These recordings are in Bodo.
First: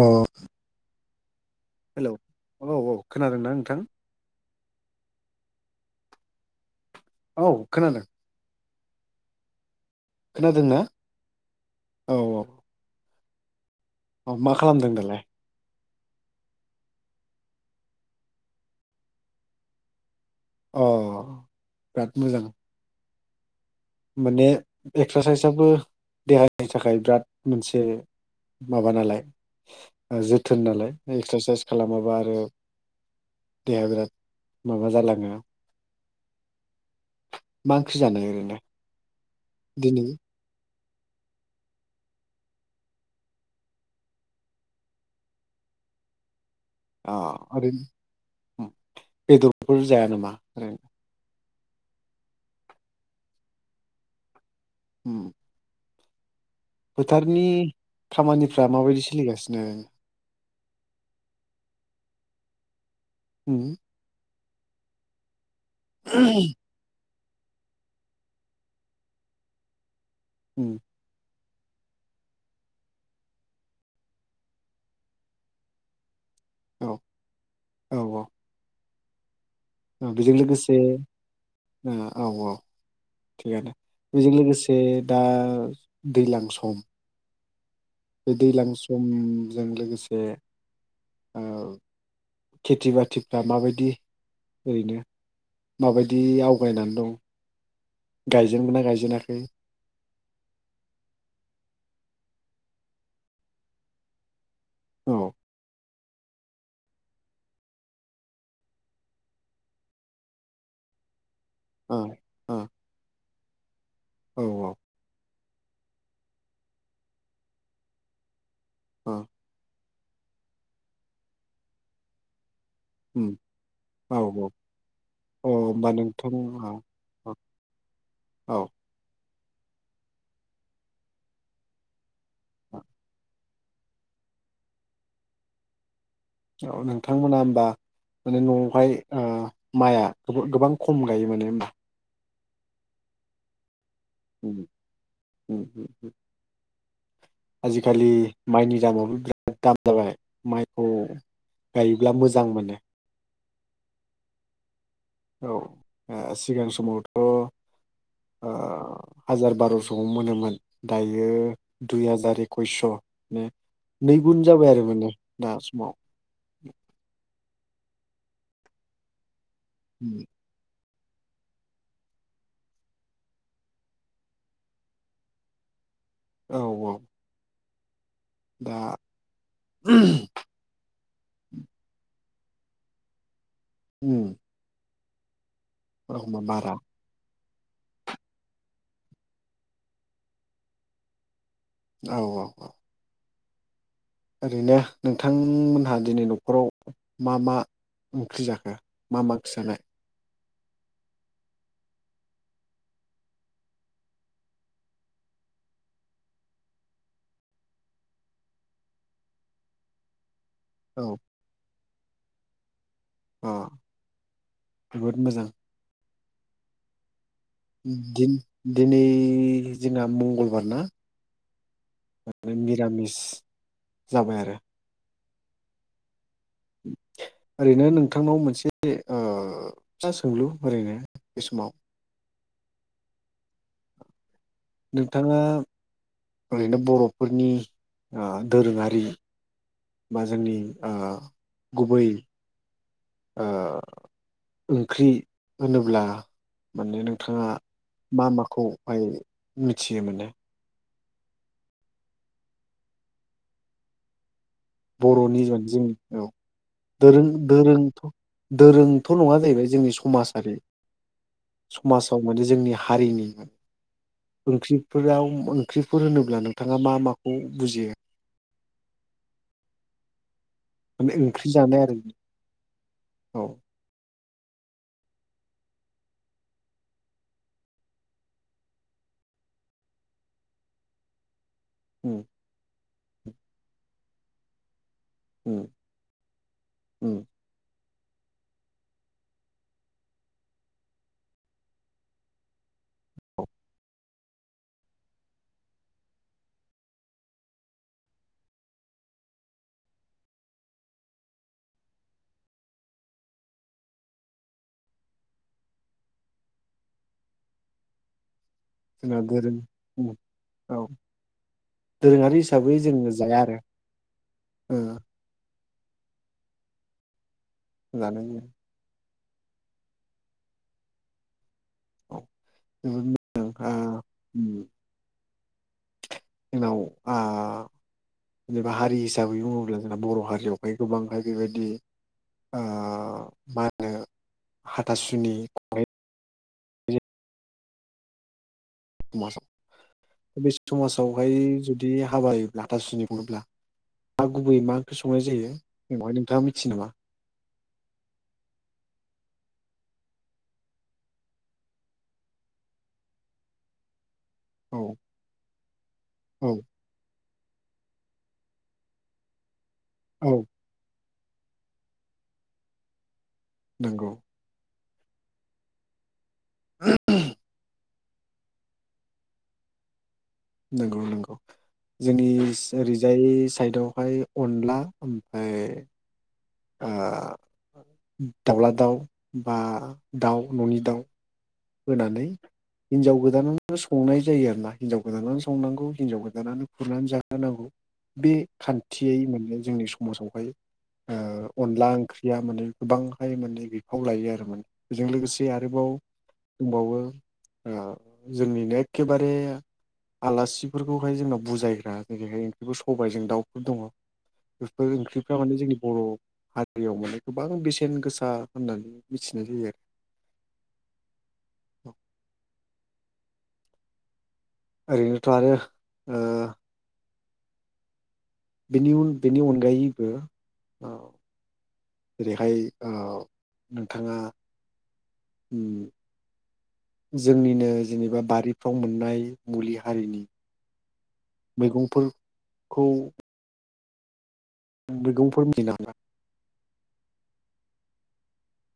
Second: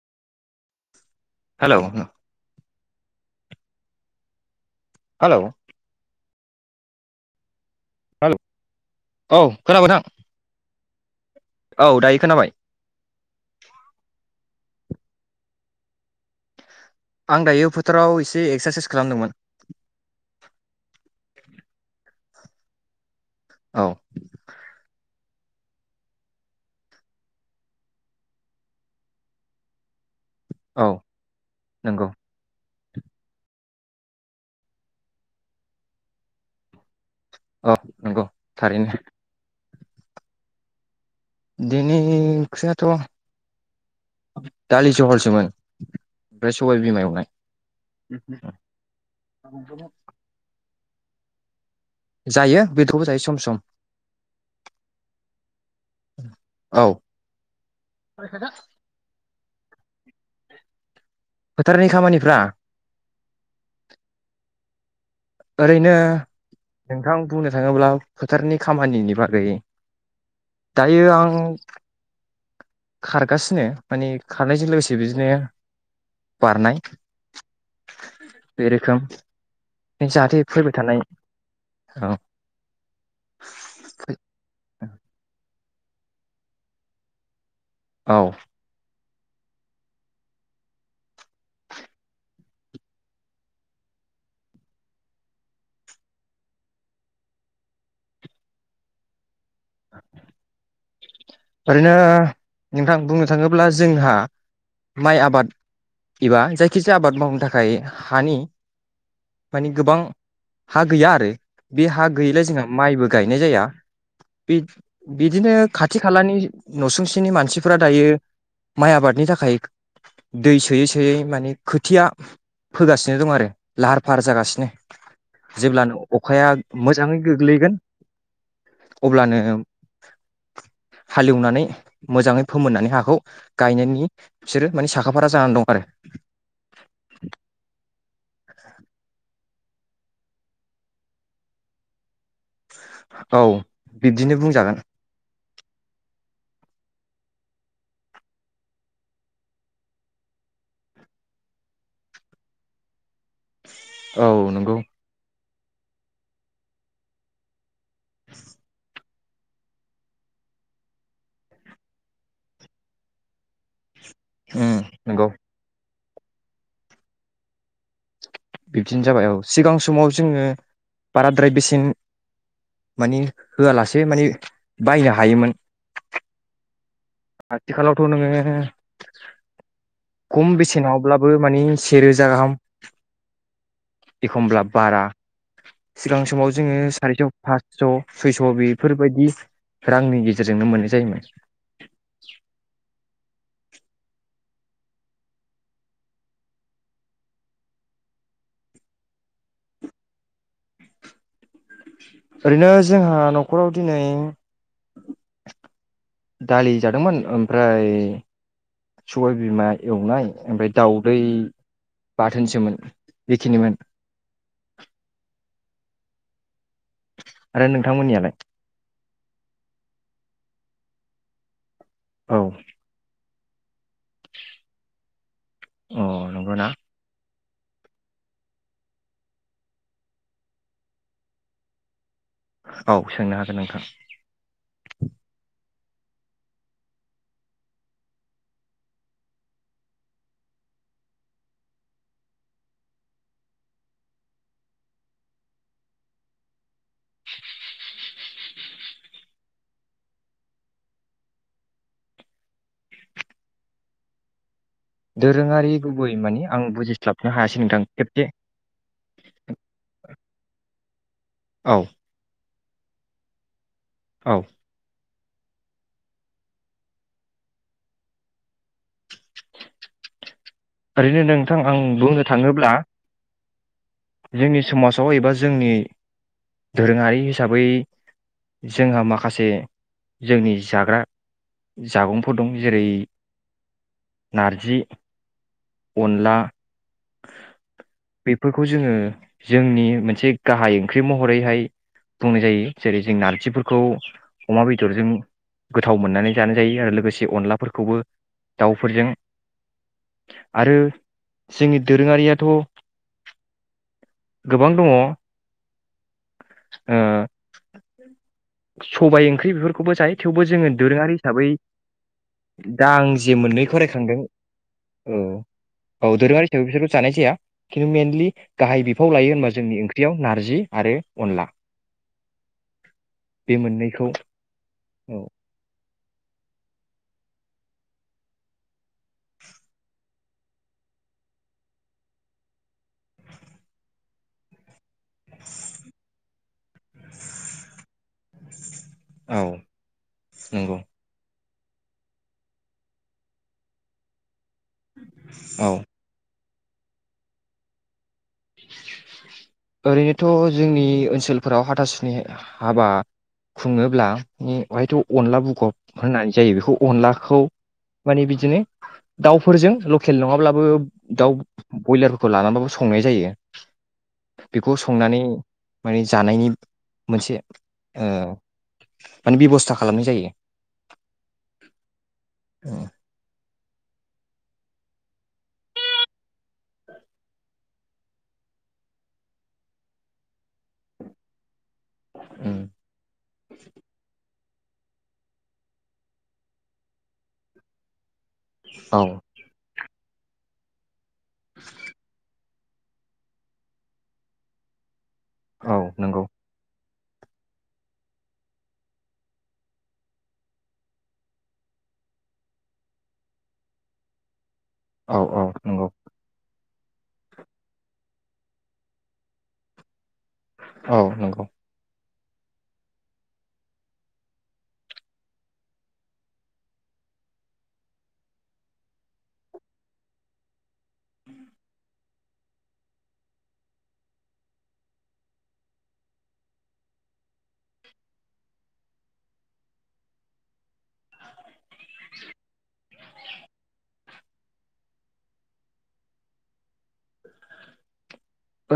अ हेलौ हेल' औ औ खोनादोंना नोंथां? हेलौ औ खोनादों। हेलौ औ खोनाबोथां खोनादोंना? औ दायो खोनाबाय। औ मा खालामदों दालाय? आं दायो फोथाराव एसे एक्सारसाइस खालामदोंमोन। अ बिराद मोजां। औ माने एक्सारसाइसआबो देहानि थाखाय बिराद मोनसे माबा नालाय। जोथोन औ लानाय एक्सारसाइस नंगौ खालामाबा आरो देहाया बिराद माबा जालाङो। औ मा ओंक्रि जादो नंगौ ओरैनो? थारैनो दिनै दिनै ओंख्रियाथ' दालि जहलसोमोन। ओमफ्राय सबाय बिमा एवनाय ओरैनो बेदरफोर जाया नामा? [unintelligible] जायो बेदरखौबो जायो सम सम। उम औ फोथारनि खामानिफ्रा माबायदि सोलिगासिनो? दे फोथारनि खामानिफ्रा उम ओरैनो नोंथां बुंनो थाङोब्ला फोथारनि खामानिनि बागै। उम दायो आं खारगासिनो माने खारनायजों लोगोसे बिदिनो बारनाय औ औ बे रोखोम औ बेजों जाहाथे फैबाय लोगोसे थानाय औ औ थिगानो बेजों लोगोसे दा दैज्लां सम औ बे दैज्लां सम सम जों लोगोसे ओ खेथि बाथिफ्रा माबायदि ओरैनो माबायदि आवगायनानै दं गायजेनगोनना गायजेनाखै? औ। ओरैनो नोंथां बुंनो थाङोब्ला जोंहा औ माइ आबाद। एबा जायखिजाया आबाद मावनो थाखाय हानि मानि गोबां हा गैया आरो। बे औ हा गैयिलाय औ जोंहा माइबो गायनाय जाया औ बिदिनो खाथि खा खाथि खालानि नसुंसेनि मानसिफोरा दायो। माइ औ आबादनि थाखाय। दै सोयै सोयै माने खोथिया फोगासिनो दं आरो लाहार फाहार औ जागासिनो अ होमबा जेब्लानो नोंथां अखाया औ मोजाङै औ गोग्लैगोन औ अब्लानो। हालेवनानै मोजाङै फोमोननानै हाखौ। गायनायनि बिसोरो मानि साखाफारा जानानै दं आरो औ नोंथांमोना होमबा माने न'आवहाय ओ माइआ गोबां खम गायो माने होमबा। औ। बिब्दिनो ओम बुंजागोन ओम ओम ओम। आजिखालि माइनि दामाबो बिराद दाम जाबाय माइखौ गायोब्ला मोजां मोनो। औ नंगौ। औ ओ सिगां समावथ'। ओ। हाजार बार'स'आवनो मोनोमोन दायो दुइ हाजार एकइसस' माने नै गुन जाबाय उम आरो माने नंगौ दा समाव बिबदिनो जाबाय औ। सिगां समाव उम, जोङो बाराद्राय बेसेन मानि होआलासे माने बायनो हायोमोन। औ औ। आथिखालाव। थ'नोङो दा खम बेसेनावब्लाबो मानि से रोजा। [unintelligible] एखमब्ला बारा सिगां एखमबा समाव बारा जोङो सारिटायाव फासस' सयस' बेफोरबायदि रांनि गेजेरजोंनो मोननाय जायोमोन। औ औ औ। ओरैनो नोंथांमोनहा दिनै न'खराव मा मा ओंख्रि जाखो मा मा खिजानाय? ओरैनो जोंहा न'खराव दिनै दालि जादोंमोन ओमफ्राय सबाय बिमा एवनाय ओमफ्राय औ दाउदै बाथोनसोमोन। अ बेखिनिमोन जोबोद मोजां आरो दिन नोंथांमोननियालाय दिनै। [unintelligible] जोंङा मंगलबारना औ मिरामिस जाबाय आरो अ। नंगौना [inaudible] ओरैनो नोंथांनाव मोनसे ओ फिसा सोंलु ओरैनो बे समाव औ सोंनो हागोन नोंथां नोंथाङा ओरैनो बर'फोरनि आ दोरोङारि बा जोंनि आ गुबै ओ ओंख्रि होनोब्ला माने नोंथाङा मा माखौहाय मिथियो माने बर'नि दोरोङारि गुबै जोंनि औ मानि आं दोरों बुजिस्लाबनो हायासै दोरों नोंथां खेबसे दोरोंथ' नङा जाहैबाय जोंनि समाजारि औ समाजाव माने जोंनि हारिनिमोन औ ओंख्रि फोराव ओंख्रिफोर होनोब्ला नोंथाङा मा माखौ बुजियो? माने ओरैनो ओंख्रि नोंथां आं जानाय आरो बुंनो थाङोब्ला। औ जोंनि समाजाव एबा जोंनि दोरोङारि हिसाबै जोंहा माखासे जोंनि जाग्रा उम जामुंफोर दं जेरै। नारजि उम अनला उम। बेफोरखौ जोङो जोंनि मोनसे गाहाय ओंख्रि महरैहाय बुंनाय जायो जेरै जों नारजिफोरखौ अमा बेदरजों गोथाव मोननानै जानाय जायो आरो लोगोसे अनलाफोरखौबो दाउफोरजों आरो जोंनि दोरोङारियाथ' गोबां दङ। जोंना सबाय ओंख्रि दोरों बेफोरखौबो उम जायो थेवबो जोङो औ दोरोङारि हिसाबै दोरोङारि हिसाबै दा जोङो आं जे जाया आरो मोननै फरायखांदों ओ औ औ दोरोङारि थे बिसोरबो जानाय जाया। खिनथु जानाय मेइेनलि जाया गाहाय बि फाव लायो होनबा जोंनि ओंख्रियाव नारजि आरो अनला औ जोङो [unintelligible] बे मोननैखौ औ। जोंनाव आ जेनेबा हारि हिसाबै बुङोब्ला जोंना बर' हारियावहाय गोबांहाय बेबायदि आ मा होनो। हाथासुनि खुंनाय [inaudible] औ समाजाव बे नंगौ समाजावहाय जुदि हाबायोब्ला हाथासुनि बुङोब्ला। गुबै मा ओंख्रि संनाय जायो औ बेयावहाय नोंथाङा मिथियो नामा? ओरैनोथ' जोंनि ओनसोलफोराव हाथासुनि हाबा खुङोब्ला औ अहायथ' अनला बुगब होननाय औ जायो बेखौ अनलाखौ माने बिदिनो दाउफोरजों लकेल औ नङाब्लाबो दाउ बयलारफोरखौ लानानैबाबो संनाय जायो नंगौ नानै माने जानायनि मोनसे ओ माने बेब'स्था खालामनाय जायो नंगौ नंगौ जोंनिस उम ओरैजाय साइदावहाय अनला ओमफाय ओ दाउला दाउ बा दाउ ननि दाउ होनानै उम हिनजाव गोदानानो संनाय जायो आरोना हिनजाव गोदानानो संनांगौ हिनजाव गोदानानो खुरनानै जाहोनांगौ बे औ खान्थियै मोननाय जोंनि समासावहाय ओ अनला ओंख्रिया माने गोबांहाय माने बिफाव लायो आरो माने बेजों लोगोसे औ आरोबाव नंगौ दंबावो ओ जोंनिनो एखेबारे आलासिफोरखौहाय जोंनाव बुजायग्रा जेरैहाय ओंख्रिफोर सबाइजों दाउफोर दङ बेफोर औ ओंख्रिफ्रा औ माने जोंनि नंगौ बर' हारि रियाव माने गोबां बेसेन गोसा होननानै मिथिनाय जायो आरो औ नंगौ ओरैनोथ' आरो ओ बेनि उन बेनि अनगायैबो ओ [inaudible] जेरैहाय ओ नोंथाङा ओ जोंनिनो जेनेबा बारिफ्राव मोननाय मुलि हारिनि मैगंफोरखौ मैगंफोर [unintelligible]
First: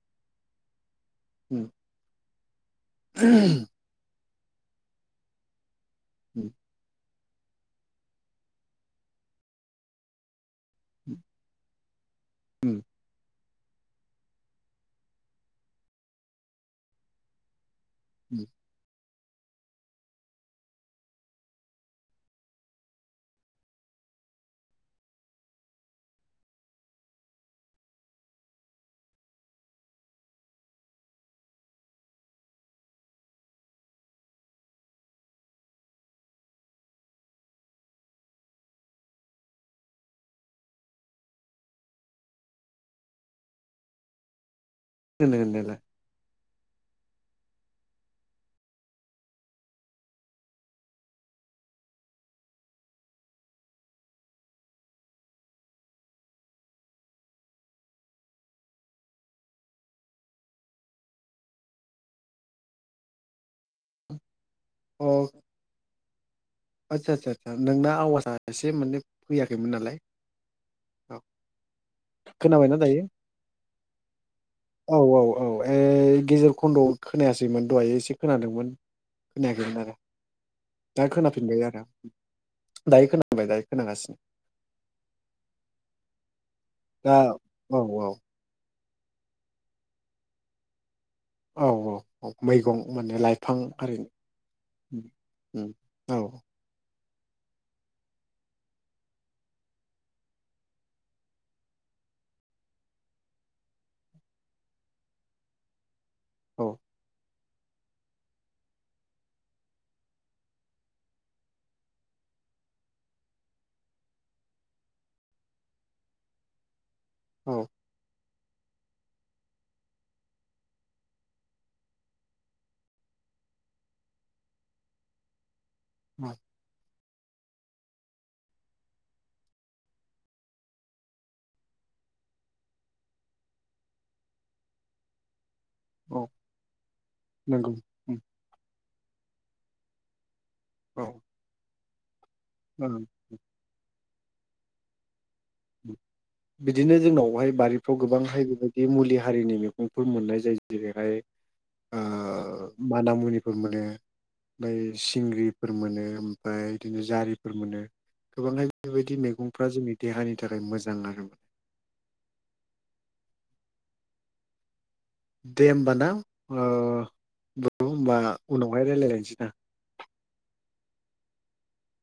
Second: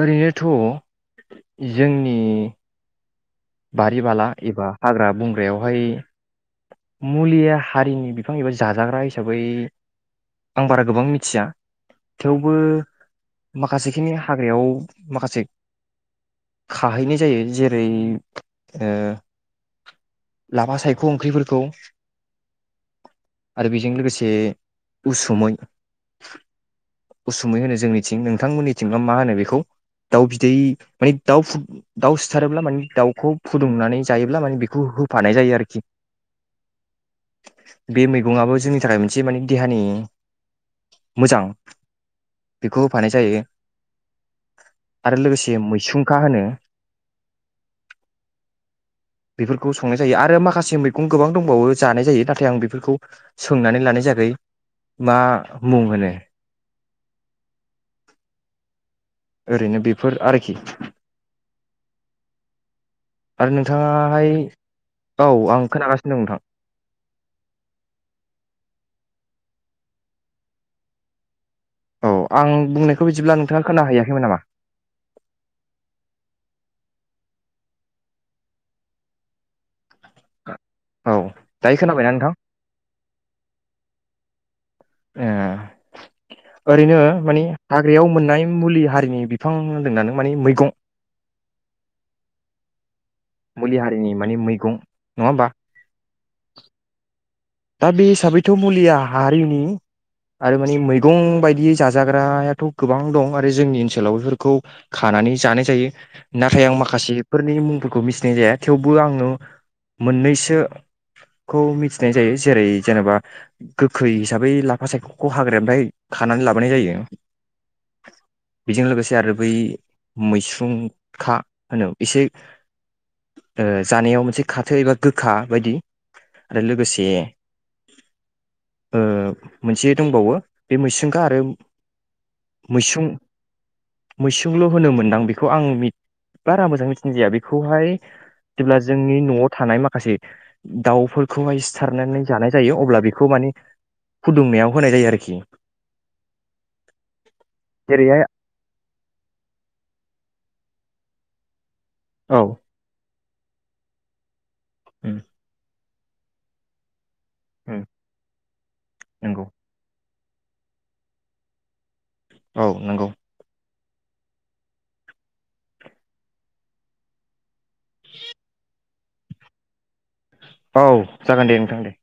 ओरैनोथ' उम जोंनि बारिबाला एबा हाग्रा बंग्रायावहाय उम मुलि हारिनि बिफां एबा जाजाग्रा हिसाबै आं बारा गोबां मिथिया थेवबो उम माखासेखिनि हाग्रायाव माखासे खाहैनाय जायो जेरै उम ओ लाफा सायख' ओंख्रिफोरखौ आरो बेजों लोगोसे उसुमै उसुमै होनो जोंनिथिं नोंथांमोननिथिंबा मा होनो बेखौ दाउ बिदै माने दाउ दाउ सिथारोब्ला माने दाउ खौ फुदुंनानै जायोब्ला मान बेखौ होफानाय जायो आरोखि बे मैगंआबो जोंनि थाखाय मोनसे माने देहानि मोजां बेखौ होफानाय जायो। आरो होनो लोगोसे होननायालाय मैसुंखा होनो बेफोरखौ संनाय जायो आरो माखासे मैगं गोबां दंबावो जानाय जायो नाथाय आं बेफोरखौ सोंनानै लानाय जायाखै मा मुं होनो? ओरैनो बेफोर आरोखि। आरो नोंथाङाहाय अ औ आं खोनागासिनो। नोंथां आदसा आदसा आदसा नोंना आवाजा एसे माने फैयाखैमोन नालाय औ औ आं खोनाबायना दायो बुंनायखौ बिदिब्ला नोंथाङा खोनाहैयाखैमोन नामा औ औ औ ए गेजेर खन्द'आव खोनायासैमोन दहाय एसे खोनादोंमोन खोनायाखैमोन आरो। दा औ दायो खोनादों। खोनाबायना नोंथां दायो खोनाबाय दायो खोनबाय। [unintelligible] [unintelligible] ओरैनो दा मानि औ हाग्रायाव मोननाय मुलि हारि नि बिफां होनदों माने मैगं औ औ औ मैगं माने लाइफां मुलि आरो हारिनि माने मैगं नङा होमबा औ। दा बे हिसाबैथ' मुलिया हारिनि आरो माने मैगं बायदि जाजाग्रायाथ' गोबां दं आरो जोंनि ओनसोलाव बेफोरखौ खानानै जानाय जायो। नाथाय औ आं माखासे फोरनि मुंफोरखौ मिथिनाय जाया थेवबो आङो मोननैसोखौ मिथिनाय जायो। जेरै जेनेबा गोखै हिसाबै लाफा सायख'खौ हाग्रानिफ्राय खानानै लाबोनाय जायो। औ बेजों लोगोसे आरो बै मैस्रुंखा होनो एसे जानायाव मोनसे खाथो एबा गोखा बायदि औ आरो लोगोसे ओ मोनसे दंबावो बे मैसुंखा आरो मैसुं मैसुंल' होनो मोनदां बेखौ आं औ बारा मोजां मिथिनाय जाया नंगौ बेखौहाय उम, जेब्ला जोंनि न' थानाय माखासे औ दाउफोरखौहाय सिथारनानै जानाय जायो अब्ला ओं। बेखौ माने फुदुंनायाव होनाय जायो आरोखि। बिदिनो जोंनावहाय बारिफ्राव जेरैहाय गोबांहाय बेबायदि मुलि हारिनि मैगंफोर मोननाय जायो। जेरैहाय ओ औ मानामुनि फोरमाने ओमफ्राय उम सिंग्रिफोर मोनो ओमफ्राय इदिनो जारि फोरा मोनो उम गोबाङै बेबायदि नंगौ मैगंफ्रा जोंनि देहानि थाखाय मोजां आरो औ नंगौ दे होनबा ना [unintelligible] होनबा उनाव हाय रायलायगोन [unintelligible] औ जागोन दे नोंथां दे